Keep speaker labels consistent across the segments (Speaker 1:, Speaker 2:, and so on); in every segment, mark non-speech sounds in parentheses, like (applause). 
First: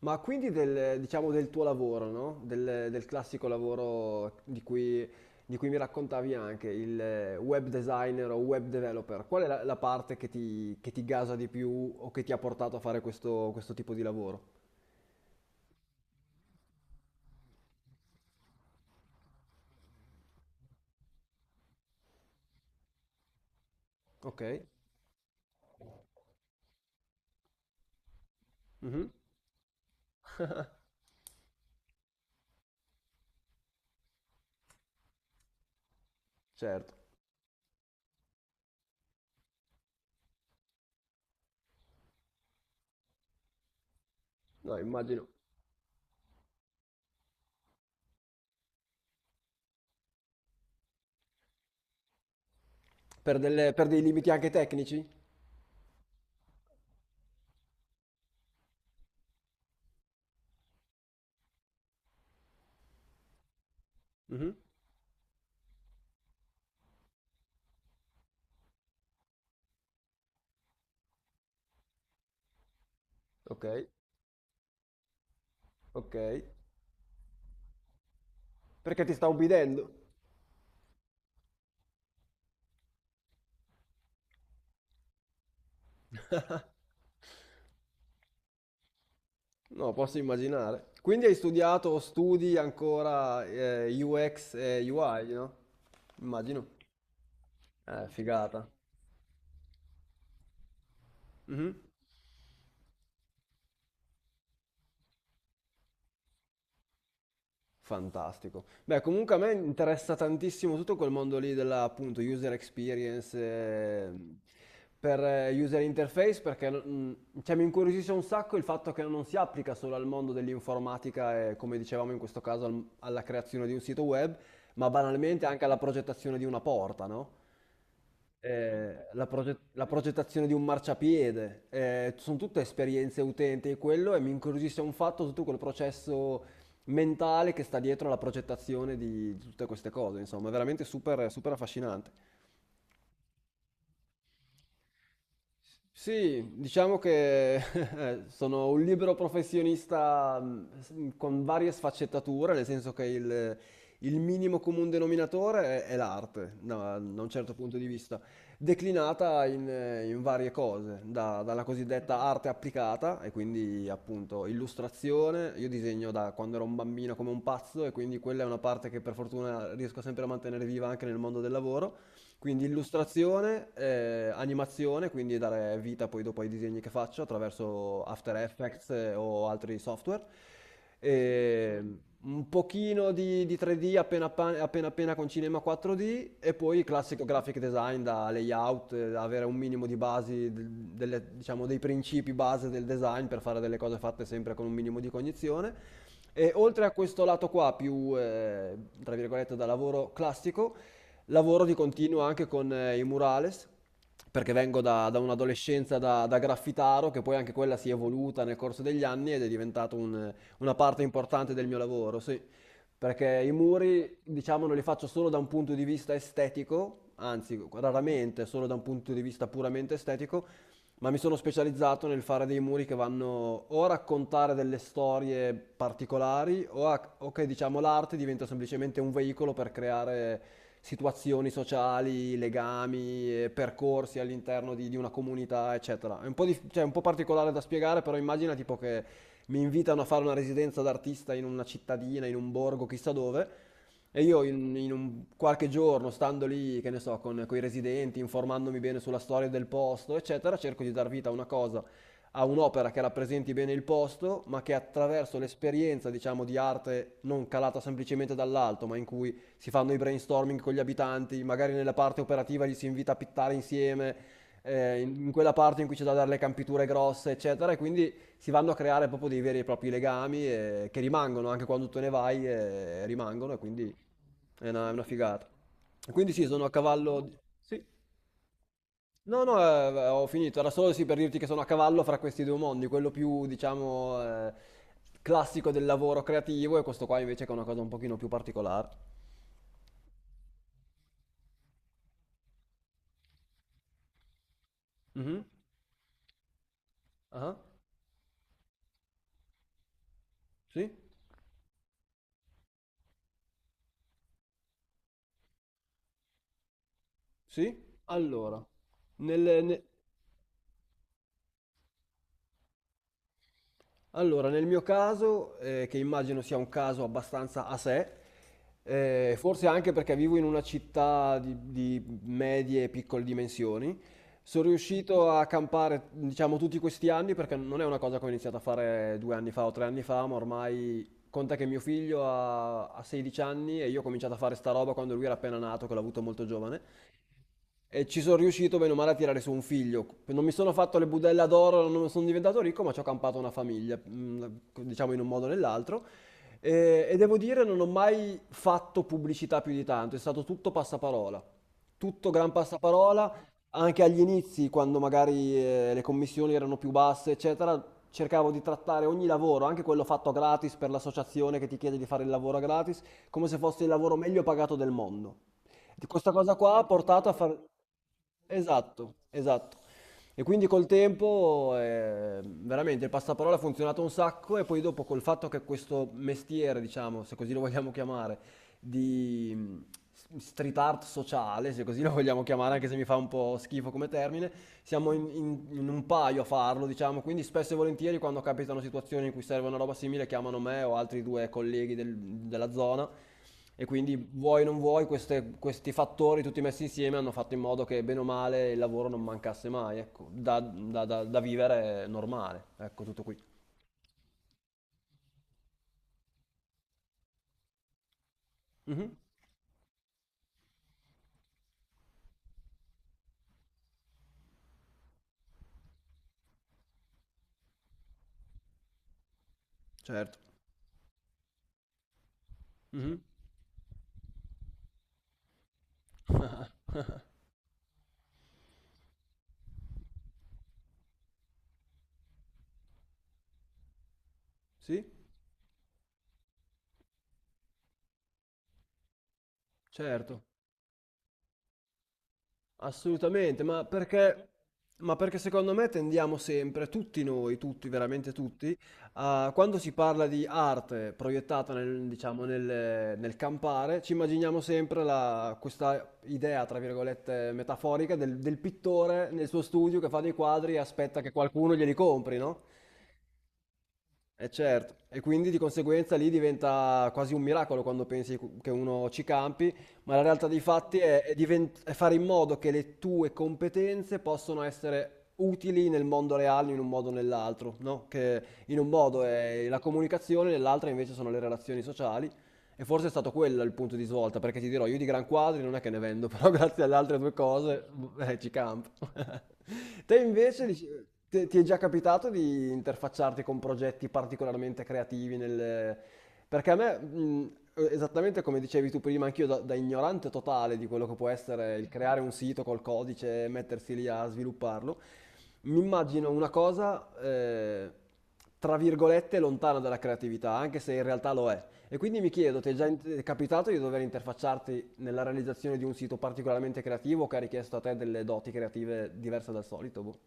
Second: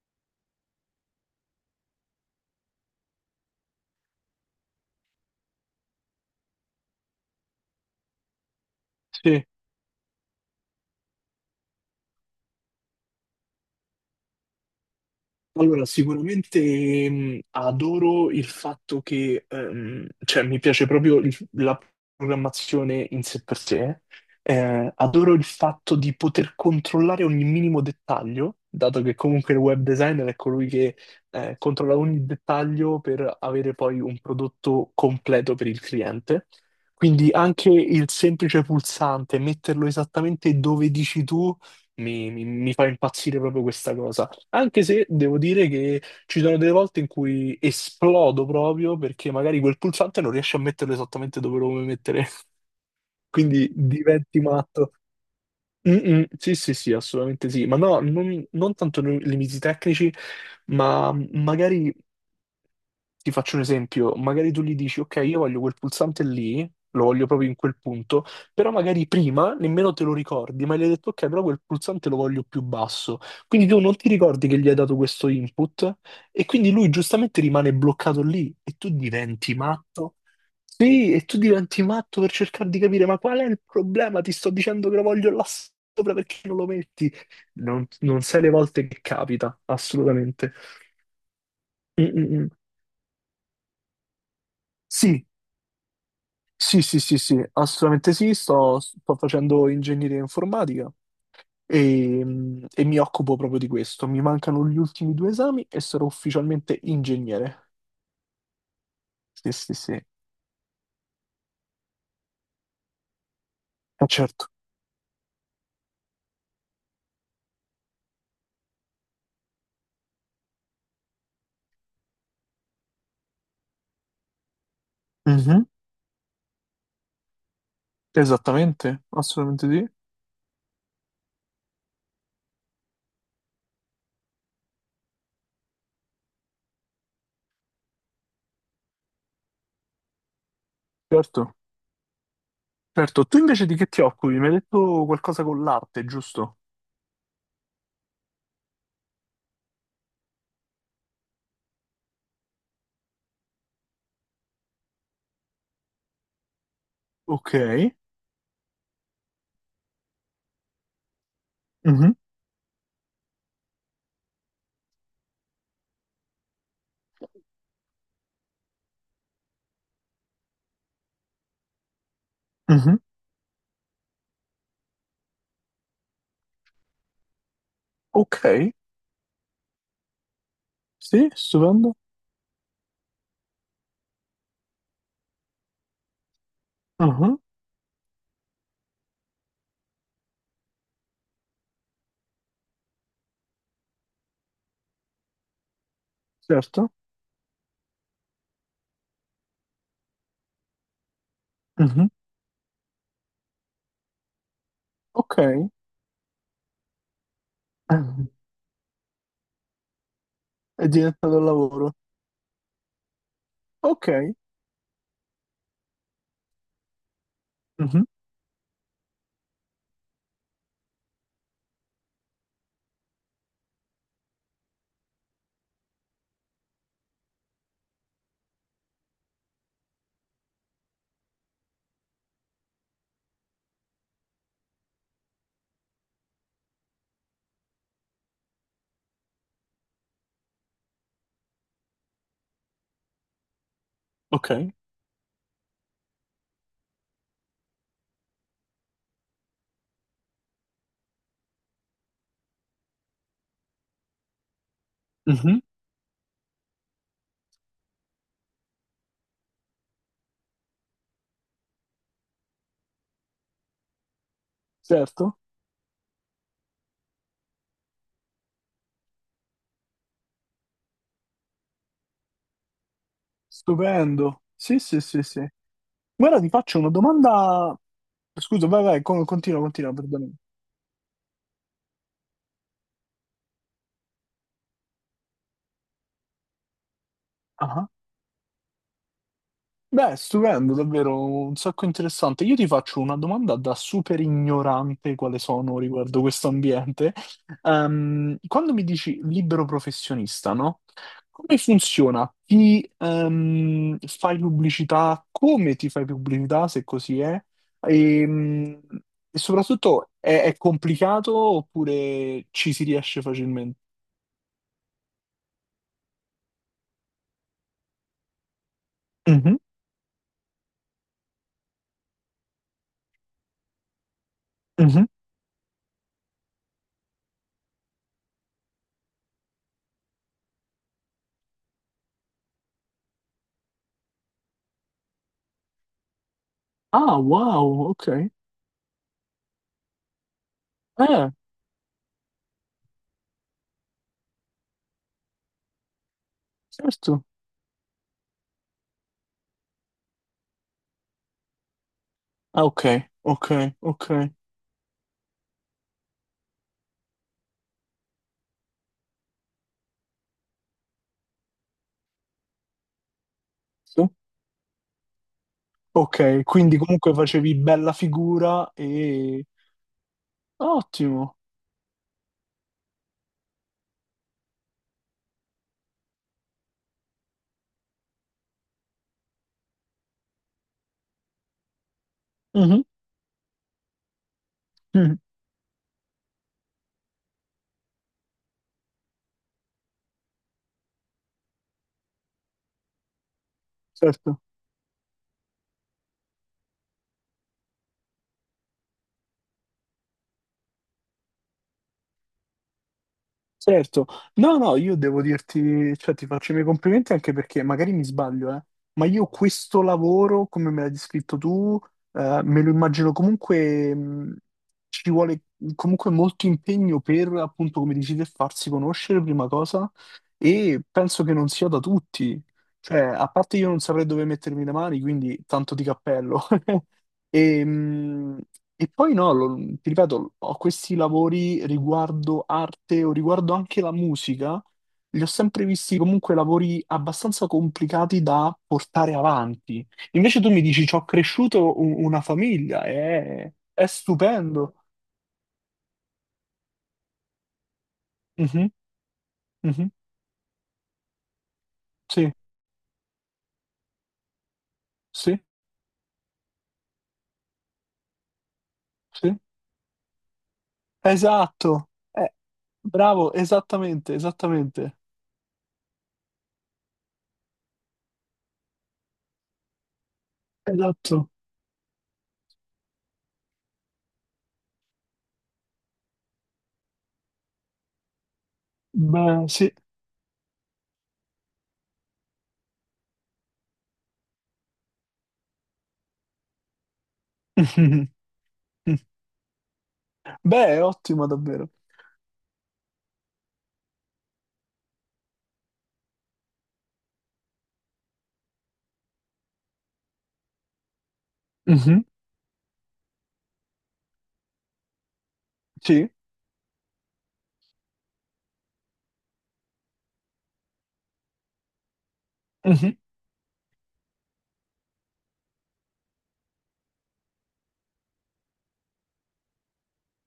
Speaker 1: Ma quindi del, diciamo, del tuo lavoro, no? Del classico lavoro di cui mi raccontavi anche, il web designer o web developer, qual
Speaker 2: Sì,
Speaker 1: è la parte che ti gasa di più o che ti ha portato a fare questo tipo di lavoro?
Speaker 2: allora sicuramente adoro il fatto che, cioè mi piace proprio la programmazione in sé per sé.
Speaker 1: Ok?
Speaker 2: Adoro il fatto di poter controllare ogni minimo dettaglio, dato
Speaker 1: Mhm.
Speaker 2: che comunque il web designer è colui che controlla ogni dettaglio per avere poi un prodotto completo per il cliente.
Speaker 1: Certo.
Speaker 2: Quindi anche il semplice pulsante, metterlo esattamente dove dici tu, mi fa impazzire proprio questa cosa.
Speaker 1: No,
Speaker 2: Anche se
Speaker 1: immagino.
Speaker 2: devo dire che ci sono delle volte in cui esplodo proprio perché magari quel pulsante non riesce a metterlo esattamente dove lo vuoi mettere, (laughs)
Speaker 1: Per,
Speaker 2: quindi
Speaker 1: per dei limiti
Speaker 2: diventi
Speaker 1: anche
Speaker 2: matto.
Speaker 1: tecnici?
Speaker 2: Mm-mm, sì, sì, sì, assolutamente sì, ma no, non tanto nei limiti tecnici, ma magari ti faccio un esempio,
Speaker 1: Mhm.
Speaker 2: magari tu gli dici, ok, io voglio quel pulsante lì, lo voglio proprio in quel punto, però magari prima nemmeno te lo ricordi, ma gli hai detto, ok, però quel pulsante lo voglio più basso.
Speaker 1: Ok,
Speaker 2: Quindi tu non ti ricordi che gli hai dato questo input
Speaker 1: ok.
Speaker 2: e quindi lui giustamente rimane bloccato lì e tu
Speaker 1: Perché ti sta
Speaker 2: diventi
Speaker 1: ubbidendo?
Speaker 2: matto. Sì, e tu diventi matto per cercare di capire, ma qual è il problema? Ti sto dicendo che lo voglio là sopra, perché non lo
Speaker 1: (laughs)
Speaker 2: metti? Non sai le volte che capita,
Speaker 1: No, posso
Speaker 2: assolutamente.
Speaker 1: immaginare. Quindi hai studiato o
Speaker 2: Mm, mm, mm.
Speaker 1: studi ancora UX e UI,
Speaker 2: Sì,
Speaker 1: no? Immagino.
Speaker 2: sì, sì, sì, sì, assolutamente sì,
Speaker 1: Figata.
Speaker 2: sto facendo ingegneria informatica
Speaker 1: Mhm.
Speaker 2: e mi occupo proprio di questo. Mi mancano gli ultimi due esami e sarò ufficialmente ingegnere.
Speaker 1: Fantastico. Beh, comunque a me
Speaker 2: Sì, sì, sì, eh,
Speaker 1: interessa tantissimo tutto quel mondo lì della, appunto, user experience
Speaker 2: certo.
Speaker 1: per user interface perché cioè, mi incuriosisce un sacco il fatto che non si applica solo al mondo dell'informatica e, come dicevamo in questo caso, alla creazione di un sito web, ma banalmente anche
Speaker 2: Mhm.
Speaker 1: alla progettazione di una porta, no?
Speaker 2: Esattamente,
Speaker 1: Eh, la,
Speaker 2: assolutamente
Speaker 1: la
Speaker 2: sì,
Speaker 1: progettazione di un marciapiede, sono tutte esperienze utenti e quello e mi incuriosisce un fatto tutto quel processo mentale che sta dietro alla progettazione di tutte queste cose, insomma, è veramente super, super
Speaker 2: certo.
Speaker 1: affascinante.
Speaker 2: Certo, tu invece di che ti occupi? Mi hai detto qualcosa con l'arte,
Speaker 1: Sì,
Speaker 2: giusto?
Speaker 1: diciamo che (laughs) sono un libero professionista con varie sfaccettature, nel senso che il minimo comune denominatore è l'arte, da un certo
Speaker 2: Ok,
Speaker 1: punto di vista, declinata in varie cose, dalla
Speaker 2: mhm,
Speaker 1: cosiddetta arte applicata, e quindi appunto illustrazione, io disegno da quando ero un bambino come un pazzo, e quindi quella è una parte che per fortuna riesco sempre a mantenere viva anche nel mondo del lavoro. Quindi
Speaker 2: mhm.
Speaker 1: illustrazione, animazione, quindi dare vita poi dopo ai disegni che faccio attraverso After
Speaker 2: Ok,
Speaker 1: Effects o altri software.
Speaker 2: sì, stupendo.
Speaker 1: E un pochino di 3D appena, appena appena con Cinema 4D e poi classico
Speaker 2: Mhm,
Speaker 1: graphic design da layout, da avere un minimo di basi, diciamo dei principi base del design per fare delle cose fatte sempre con un minimo di cognizione. E oltre a
Speaker 2: certo,
Speaker 1: questo lato qua più, tra virgolette, da lavoro classico, lavoro di
Speaker 2: mhm.
Speaker 1: continuo anche con i murales, perché vengo da
Speaker 2: Ok,
Speaker 1: un'adolescenza da graffitaro, che poi anche quella si è evoluta
Speaker 2: (laughs)
Speaker 1: nel corso degli anni ed è diventata una
Speaker 2: è
Speaker 1: parte
Speaker 2: diventato un
Speaker 1: importante del mio
Speaker 2: lavoro.
Speaker 1: lavoro, sì. Perché i
Speaker 2: Ok.
Speaker 1: muri, diciamo, non li faccio solo da un punto di vista estetico, anzi,
Speaker 2: Mhm.
Speaker 1: raramente solo da un punto di vista puramente estetico, ma mi sono specializzato nel fare dei muri che vanno o a raccontare delle storie particolari o, o che diciamo l'arte diventa semplicemente un veicolo per creare situazioni sociali, legami, percorsi all'interno di una comunità, eccetera. È un po', cioè, è un po' particolare da spiegare, però immagina tipo che mi invitano a fare una residenza d'artista in una cittadina, in un borgo, chissà dove. E io
Speaker 2: Ok,
Speaker 1: in un qualche giorno, stando lì, che ne so, con i residenti, informandomi bene sulla storia del posto, eccetera, cerco di dar vita a una cosa, a un'opera che rappresenti bene il posto, ma che attraverso
Speaker 2: mhm,
Speaker 1: l'esperienza, diciamo, di arte non calata semplicemente dall'alto, ma in cui si fanno i brainstorming con gli abitanti, magari nella parte operativa li si invita a pittare insieme, in
Speaker 2: certo,
Speaker 1: quella parte in cui c'è da dare le campiture grosse, eccetera, e quindi si vanno a creare proprio dei veri e propri legami che rimangono anche quando tu ne vai, rimangono, e quindi...
Speaker 2: stupendo.
Speaker 1: Eh
Speaker 2: Sì,
Speaker 1: no, è
Speaker 2: sì,
Speaker 1: una
Speaker 2: sì, sì.
Speaker 1: figata. Quindi
Speaker 2: Guarda,
Speaker 1: sì,
Speaker 2: ti
Speaker 1: sono a
Speaker 2: faccio una
Speaker 1: cavallo.
Speaker 2: domanda. Scusa, vai, vai,
Speaker 1: No, no,
Speaker 2: continua, continua,
Speaker 1: ho
Speaker 2: perdonami.
Speaker 1: finito. Era solo sì per dirti che sono a cavallo fra questi due mondi, quello più, diciamo, classico del lavoro creativo e questo qua invece che è una cosa un pochino più particolare.
Speaker 2: Beh, stupendo, davvero un sacco interessante. Io ti faccio una domanda da super ignorante quale
Speaker 1: Mhm.
Speaker 2: sono riguardo questo ambiente.
Speaker 1: Ah.
Speaker 2: Quando mi dici libero professionista, no?
Speaker 1: Sì?
Speaker 2: Come funziona? Ti fai pubblicità? Come ti fai pubblicità, se così è?
Speaker 1: Sì?
Speaker 2: Ehm, e
Speaker 1: Nel, ne-
Speaker 2: soprattutto è complicato oppure ci si riesce facilmente?
Speaker 1: Allora, nel mio caso, che immagino sia un caso abbastanza a sé,
Speaker 2: Mhm,
Speaker 1: forse anche perché vivo in una città di medie e piccole dimensioni, sono
Speaker 2: mhm.
Speaker 1: riuscito a campare, diciamo, tutti questi anni, perché non è una cosa che ho iniziato a fare due anni fa o tre anni fa, ma ormai conta che mio figlio ha 16 anni e io ho cominciato a fare sta roba quando lui era appena nato, che l'ho avuto molto giovane.
Speaker 2: Ah, wow,
Speaker 1: E ci
Speaker 2: ok.
Speaker 1: sono riuscito bene o male a tirare su un figlio. Non mi sono fatto le
Speaker 2: Eh,
Speaker 1: budella d'oro, non sono diventato ricco, ma ci ho campato una famiglia, diciamo in un modo o nell'altro. E
Speaker 2: certo.
Speaker 1: devo dire, non ho mai fatto pubblicità più di tanto, è stato tutto passaparola. Tutto gran
Speaker 2: Ah, ok,
Speaker 1: passaparola,
Speaker 2: ok,
Speaker 1: anche
Speaker 2: ok.
Speaker 1: agli inizi, quando magari le commissioni erano più basse, eccetera, cercavo di trattare ogni lavoro, anche quello fatto gratis per l'associazione che ti chiede di fare il lavoro gratis, come se fosse il
Speaker 2: Sì.
Speaker 1: lavoro meglio pagato del mondo. Di questa
Speaker 2: Ok,
Speaker 1: cosa qua
Speaker 2: quindi
Speaker 1: ha
Speaker 2: comunque
Speaker 1: portato a
Speaker 2: facevi
Speaker 1: far...
Speaker 2: bella figura
Speaker 1: Esatto,
Speaker 2: e...
Speaker 1: esatto. E quindi col
Speaker 2: Ottimo.
Speaker 1: tempo veramente il passaparola ha funzionato un sacco e poi dopo col fatto che questo mestiere, diciamo, se così lo vogliamo chiamare, di street art sociale, se così lo vogliamo chiamare,
Speaker 2: Mhm,
Speaker 1: anche se mi fa un po' schifo come termine, siamo
Speaker 2: mhm,
Speaker 1: in un paio a farlo, diciamo, quindi spesso e volentieri quando capitano situazioni in cui serve una roba simile chiamano me o altri due colleghi della zona e quindi
Speaker 2: certo.
Speaker 1: vuoi o non vuoi, questi fattori tutti messi insieme hanno fatto in modo che bene o male il lavoro non mancasse mai, ecco, da vivere normale, ecco tutto qui.
Speaker 2: Certo, no, no, io devo dirti, cioè ti faccio i miei complimenti anche perché magari mi sbaglio, ma
Speaker 1: Mhm.
Speaker 2: io questo lavoro, come me l'hai descritto tu, me lo immagino comunque, ci vuole comunque molto impegno per, appunto, come dici te, farsi conoscere, prima cosa,
Speaker 1: Certo.
Speaker 2: e penso che non sia da tutti, cioè,
Speaker 1: Mhm.
Speaker 2: a parte io non saprei dove mettermi le mani, quindi tanto di cappello. (laughs) E, e poi no, ti ripeto, ho questi lavori riguardo arte o riguardo anche la musica,
Speaker 1: Sì,
Speaker 2: li ho sempre visti comunque lavori abbastanza complicati da portare avanti. Invece
Speaker 1: certo.
Speaker 2: tu mi dici, ci ho cresciuto una famiglia,
Speaker 1: Assolutamente,
Speaker 2: è stupendo.
Speaker 1: ma perché secondo me tendiamo sempre, tutti noi, tutti, veramente
Speaker 2: Mhm,
Speaker 1: tutti, a, quando
Speaker 2: mhm,
Speaker 1: si parla di arte proiettata nel,
Speaker 2: sì,
Speaker 1: diciamo, nel campare, ci immaginiamo sempre
Speaker 2: sì,
Speaker 1: questa idea, tra virgolette, metaforica del, del pittore
Speaker 2: sì.
Speaker 1: nel suo studio che fa dei quadri e aspetta che qualcuno
Speaker 2: Esatto.
Speaker 1: glieli compri, no?
Speaker 2: Bravo, esattamente,
Speaker 1: E certo,
Speaker 2: esattamente.
Speaker 1: e quindi di conseguenza lì diventa quasi un miracolo quando pensi che uno ci campi, ma la realtà dei fatti
Speaker 2: Esatto.
Speaker 1: è fare in modo che le tue competenze possano essere utili nel mondo reale in un modo o nell'altro, no? Che in un modo
Speaker 2: Beh,
Speaker 1: è
Speaker 2: sì.
Speaker 1: la comunicazione, nell'altro invece sono le relazioni sociali. E forse è stato quello il punto di svolta, perché ti dirò, io di gran quadri non è che ne vendo, (laughs) però grazie alle altre due cose
Speaker 2: (laughs)
Speaker 1: ci campo. (laughs) Te invece
Speaker 2: Beh, è
Speaker 1: dici-
Speaker 2: ottimo
Speaker 1: te- Ti è
Speaker 2: davvero.
Speaker 1: già capitato di interfacciarti con progetti particolarmente creativi nel... Perché a me, esattamente come dicevi tu prima, anch'io da ignorante totale di quello che può essere il
Speaker 2: Mhm.
Speaker 1: creare un sito col codice e mettersi lì a svilupparlo, mi
Speaker 2: Sì.
Speaker 1: immagino una cosa, tra virgolette, lontana dalla creatività, anche se in realtà lo è. E quindi mi chiedo, ti
Speaker 2: Mhm.
Speaker 1: è capitato di dover interfacciarti nella realizzazione di un sito particolarmente creativo che ha richiesto a te delle doti creative diverse dal solito? Boh.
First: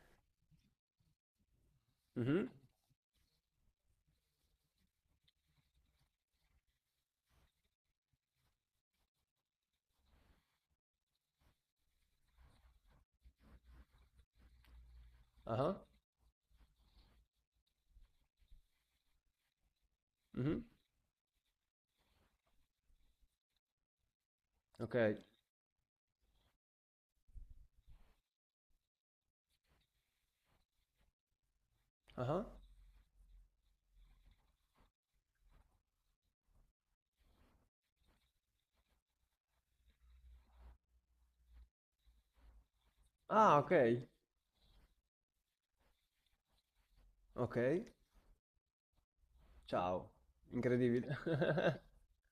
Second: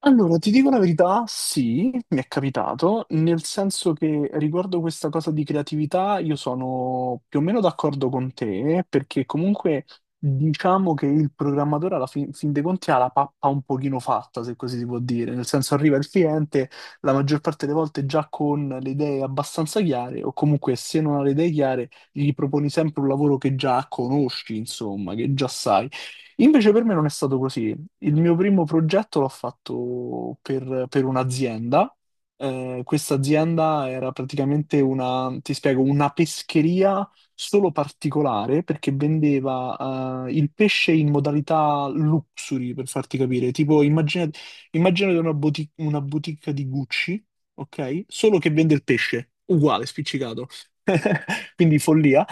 Speaker 2: Allora, ti dico la verità, sì, mi è
Speaker 1: Mhm.
Speaker 2: capitato, nel senso che riguardo questa cosa di creatività io sono più o meno d'accordo con te, perché comunque diciamo che il programmatore alla fin dei conti ha la pappa un pochino fatta, se così si può dire, nel senso
Speaker 1: Ah,
Speaker 2: arriva il cliente la maggior parte delle volte già con le idee abbastanza chiare, o
Speaker 1: mhm.
Speaker 2: comunque se non ha le idee chiare gli proponi sempre un lavoro che già conosci,
Speaker 1: Ok.
Speaker 2: insomma, che già sai. Invece per me non è stato così. Il mio primo progetto l'ho fatto per un'azienda.
Speaker 1: Ah.
Speaker 2: Questa azienda era praticamente una, ti spiego, una pescheria solo particolare perché vendeva il pesce in modalità luxury, per farti capire.
Speaker 1: Ah, ok.
Speaker 2: Tipo, immaginate una, una boutique di Gucci,
Speaker 1: Ok.
Speaker 2: ok? Solo che vende il pesce, uguale,
Speaker 1: Ciao.
Speaker 2: spiccicato.
Speaker 1: Incredibile.
Speaker 2: (laughs) Quindi
Speaker 1: (laughs)
Speaker 2: follia.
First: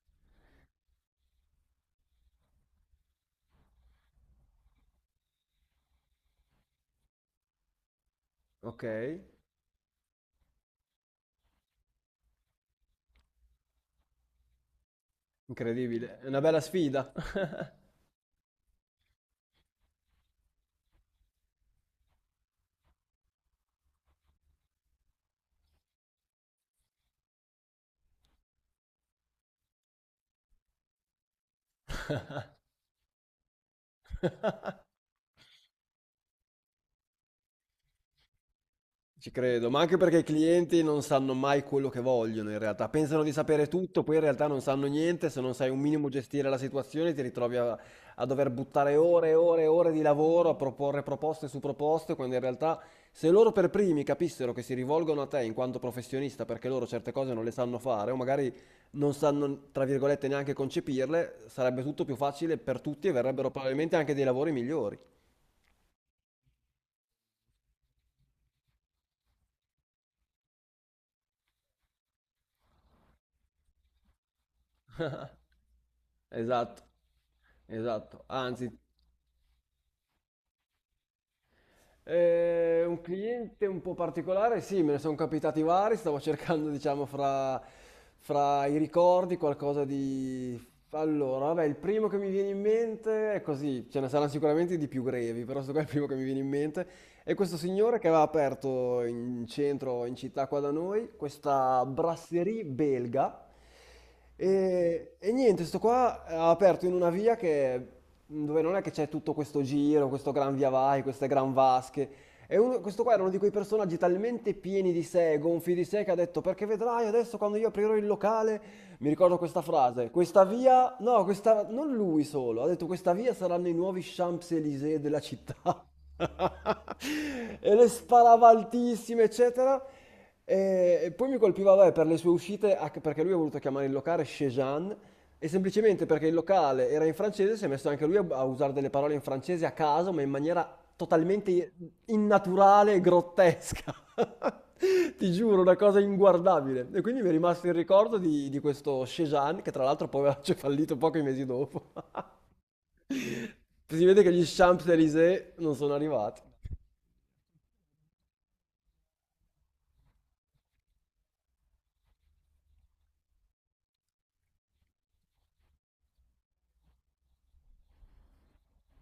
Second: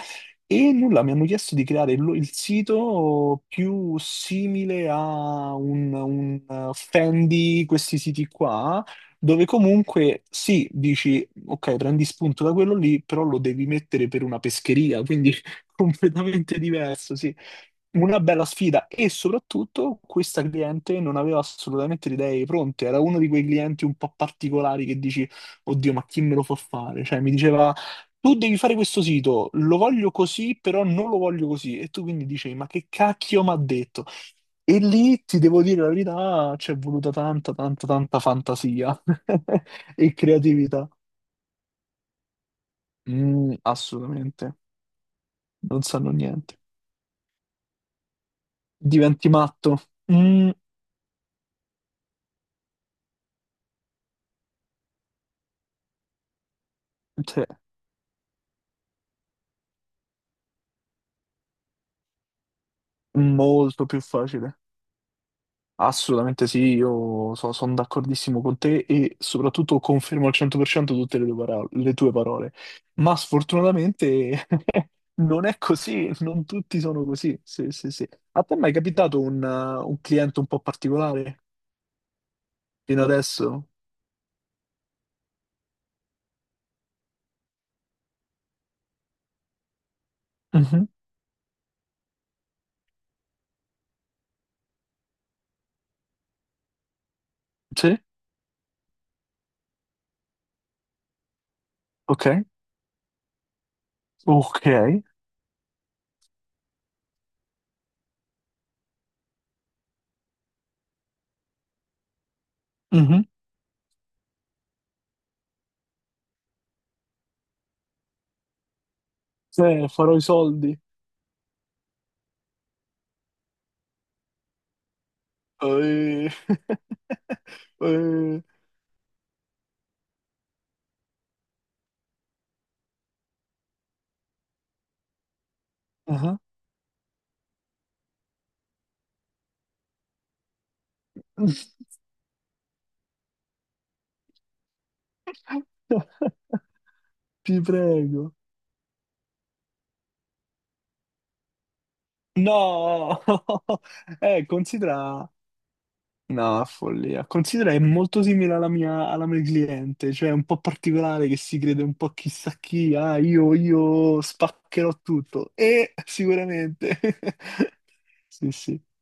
Speaker 2: E nulla, mi hanno chiesto di creare il sito più simile a un Fendi, questi siti
Speaker 1: Ok.
Speaker 2: qua, dove comunque sì, dici, ok, prendi spunto da quello lì, però lo devi mettere per una pescheria, quindi (laughs)
Speaker 1: Incredibile. È una
Speaker 2: completamente
Speaker 1: bella sfida.
Speaker 2: diverso, sì. Una bella sfida e soprattutto questa cliente non aveva assolutamente le idee pronte, era uno di quei clienti un po' particolari che dici, oddio, ma chi me lo fa fare? Cioè, mi diceva tu devi fare questo sito, lo voglio così, però non lo voglio così. E tu quindi dici, ma che cacchio mi ha detto? E lì ti devo dire la verità, c'è voluta tanta, tanta, tanta fantasia
Speaker 1: Ci credo, ma
Speaker 2: (laughs)
Speaker 1: anche
Speaker 2: e
Speaker 1: perché i clienti
Speaker 2: creatività.
Speaker 1: non sanno mai quello che vogliono in realtà, pensano di
Speaker 2: Mm,
Speaker 1: sapere tutto, poi in realtà
Speaker 2: assolutamente,
Speaker 1: non sanno niente, se non sai un
Speaker 2: non
Speaker 1: minimo
Speaker 2: sanno
Speaker 1: gestire la
Speaker 2: niente.
Speaker 1: situazione ti ritrovi a, a dover buttare
Speaker 2: Diventi
Speaker 1: ore e ore e
Speaker 2: matto?
Speaker 1: ore di lavoro,
Speaker 2: Mm,
Speaker 1: a proporre proposte su proposte, quando in realtà se loro per primi capissero che si rivolgono a te in quanto professionista perché loro certe cose non
Speaker 2: sì,
Speaker 1: le sanno fare o magari non sanno, tra virgolette, neanche concepirle, sarebbe tutto più facile per tutti e verrebbero
Speaker 2: molto
Speaker 1: probabilmente
Speaker 2: più
Speaker 1: anche dei lavori
Speaker 2: facile.
Speaker 1: migliori.
Speaker 2: Assolutamente sì, io sono d'accordissimo con te e soprattutto confermo al 100% tutte le tue parole, le tue parole. Ma sfortunatamente (laughs) non è così, non tutti
Speaker 1: Esatto.
Speaker 2: sono così. Sì, sì, sì.
Speaker 1: Esatto,
Speaker 2: A te è
Speaker 1: anzi.
Speaker 2: mai capitato un cliente un po' particolare
Speaker 1: Un
Speaker 2: fino
Speaker 1: cliente
Speaker 2: adesso?
Speaker 1: un po' particolare, sì, me ne sono capitati vari, stavo (laughs) cercando, diciamo, fra i ricordi qualcosa di...
Speaker 2: Mhm.
Speaker 1: Allora, vabbè, il primo che mi viene in mente è così, ce ne saranno sicuramente di più grevi, però questo qua è il primo che mi viene in mente. E questo signore
Speaker 2: Sì,
Speaker 1: che aveva aperto in centro, in città qua da noi, questa
Speaker 2: ok,
Speaker 1: brasserie belga.
Speaker 2: ok.
Speaker 1: E niente, sto qua ha aperto in una via che, dove non è che c'è tutto questo giro, questo gran via vai, queste gran vasche. E questo qua era
Speaker 2: Mhm.
Speaker 1: uno di quei personaggi talmente pieni di sé, gonfi di sé, che ha detto, perché vedrai adesso quando io aprirò il locale, mi ricordo questa
Speaker 2: Sì,
Speaker 1: frase,
Speaker 2: farò i
Speaker 1: questa
Speaker 2: soldi.
Speaker 1: via, no, questa, non lui solo, ha detto questa via saranno i nuovi Champs-Élysées della città. (laughs)
Speaker 2: Eh,
Speaker 1: (laughs) e le
Speaker 2: eh,
Speaker 1: sparava altissime, eccetera. E poi mi colpiva, vabbè, per le sue uscite, anche perché lui ha voluto chiamare il locale Chejan, e semplicemente perché il
Speaker 2: ah.
Speaker 1: locale era in francese, si è messo anche lui a, a usare delle parole in francese a caso, ma in maniera totalmente
Speaker 2: (laughs)
Speaker 1: innaturale e grottesca. (laughs) Ti giuro, una cosa inguardabile. E quindi mi è
Speaker 2: Ti
Speaker 1: rimasto il ricordo
Speaker 2: prego.
Speaker 1: di questo Chejan, che tra l'altro poi aveva fallito pochi mesi dopo.
Speaker 2: No, (laughs)
Speaker 1: (laughs) Si vede che gli
Speaker 2: considera.
Speaker 1: Champs-Élysées non sono arrivati.
Speaker 2: No, follia. Considera è molto simile alla mia cliente, cioè è un po' particolare che si crede un po' chissà chi, ah, io spaccherò tutto. E sicuramente. (laughs) Sì, sì.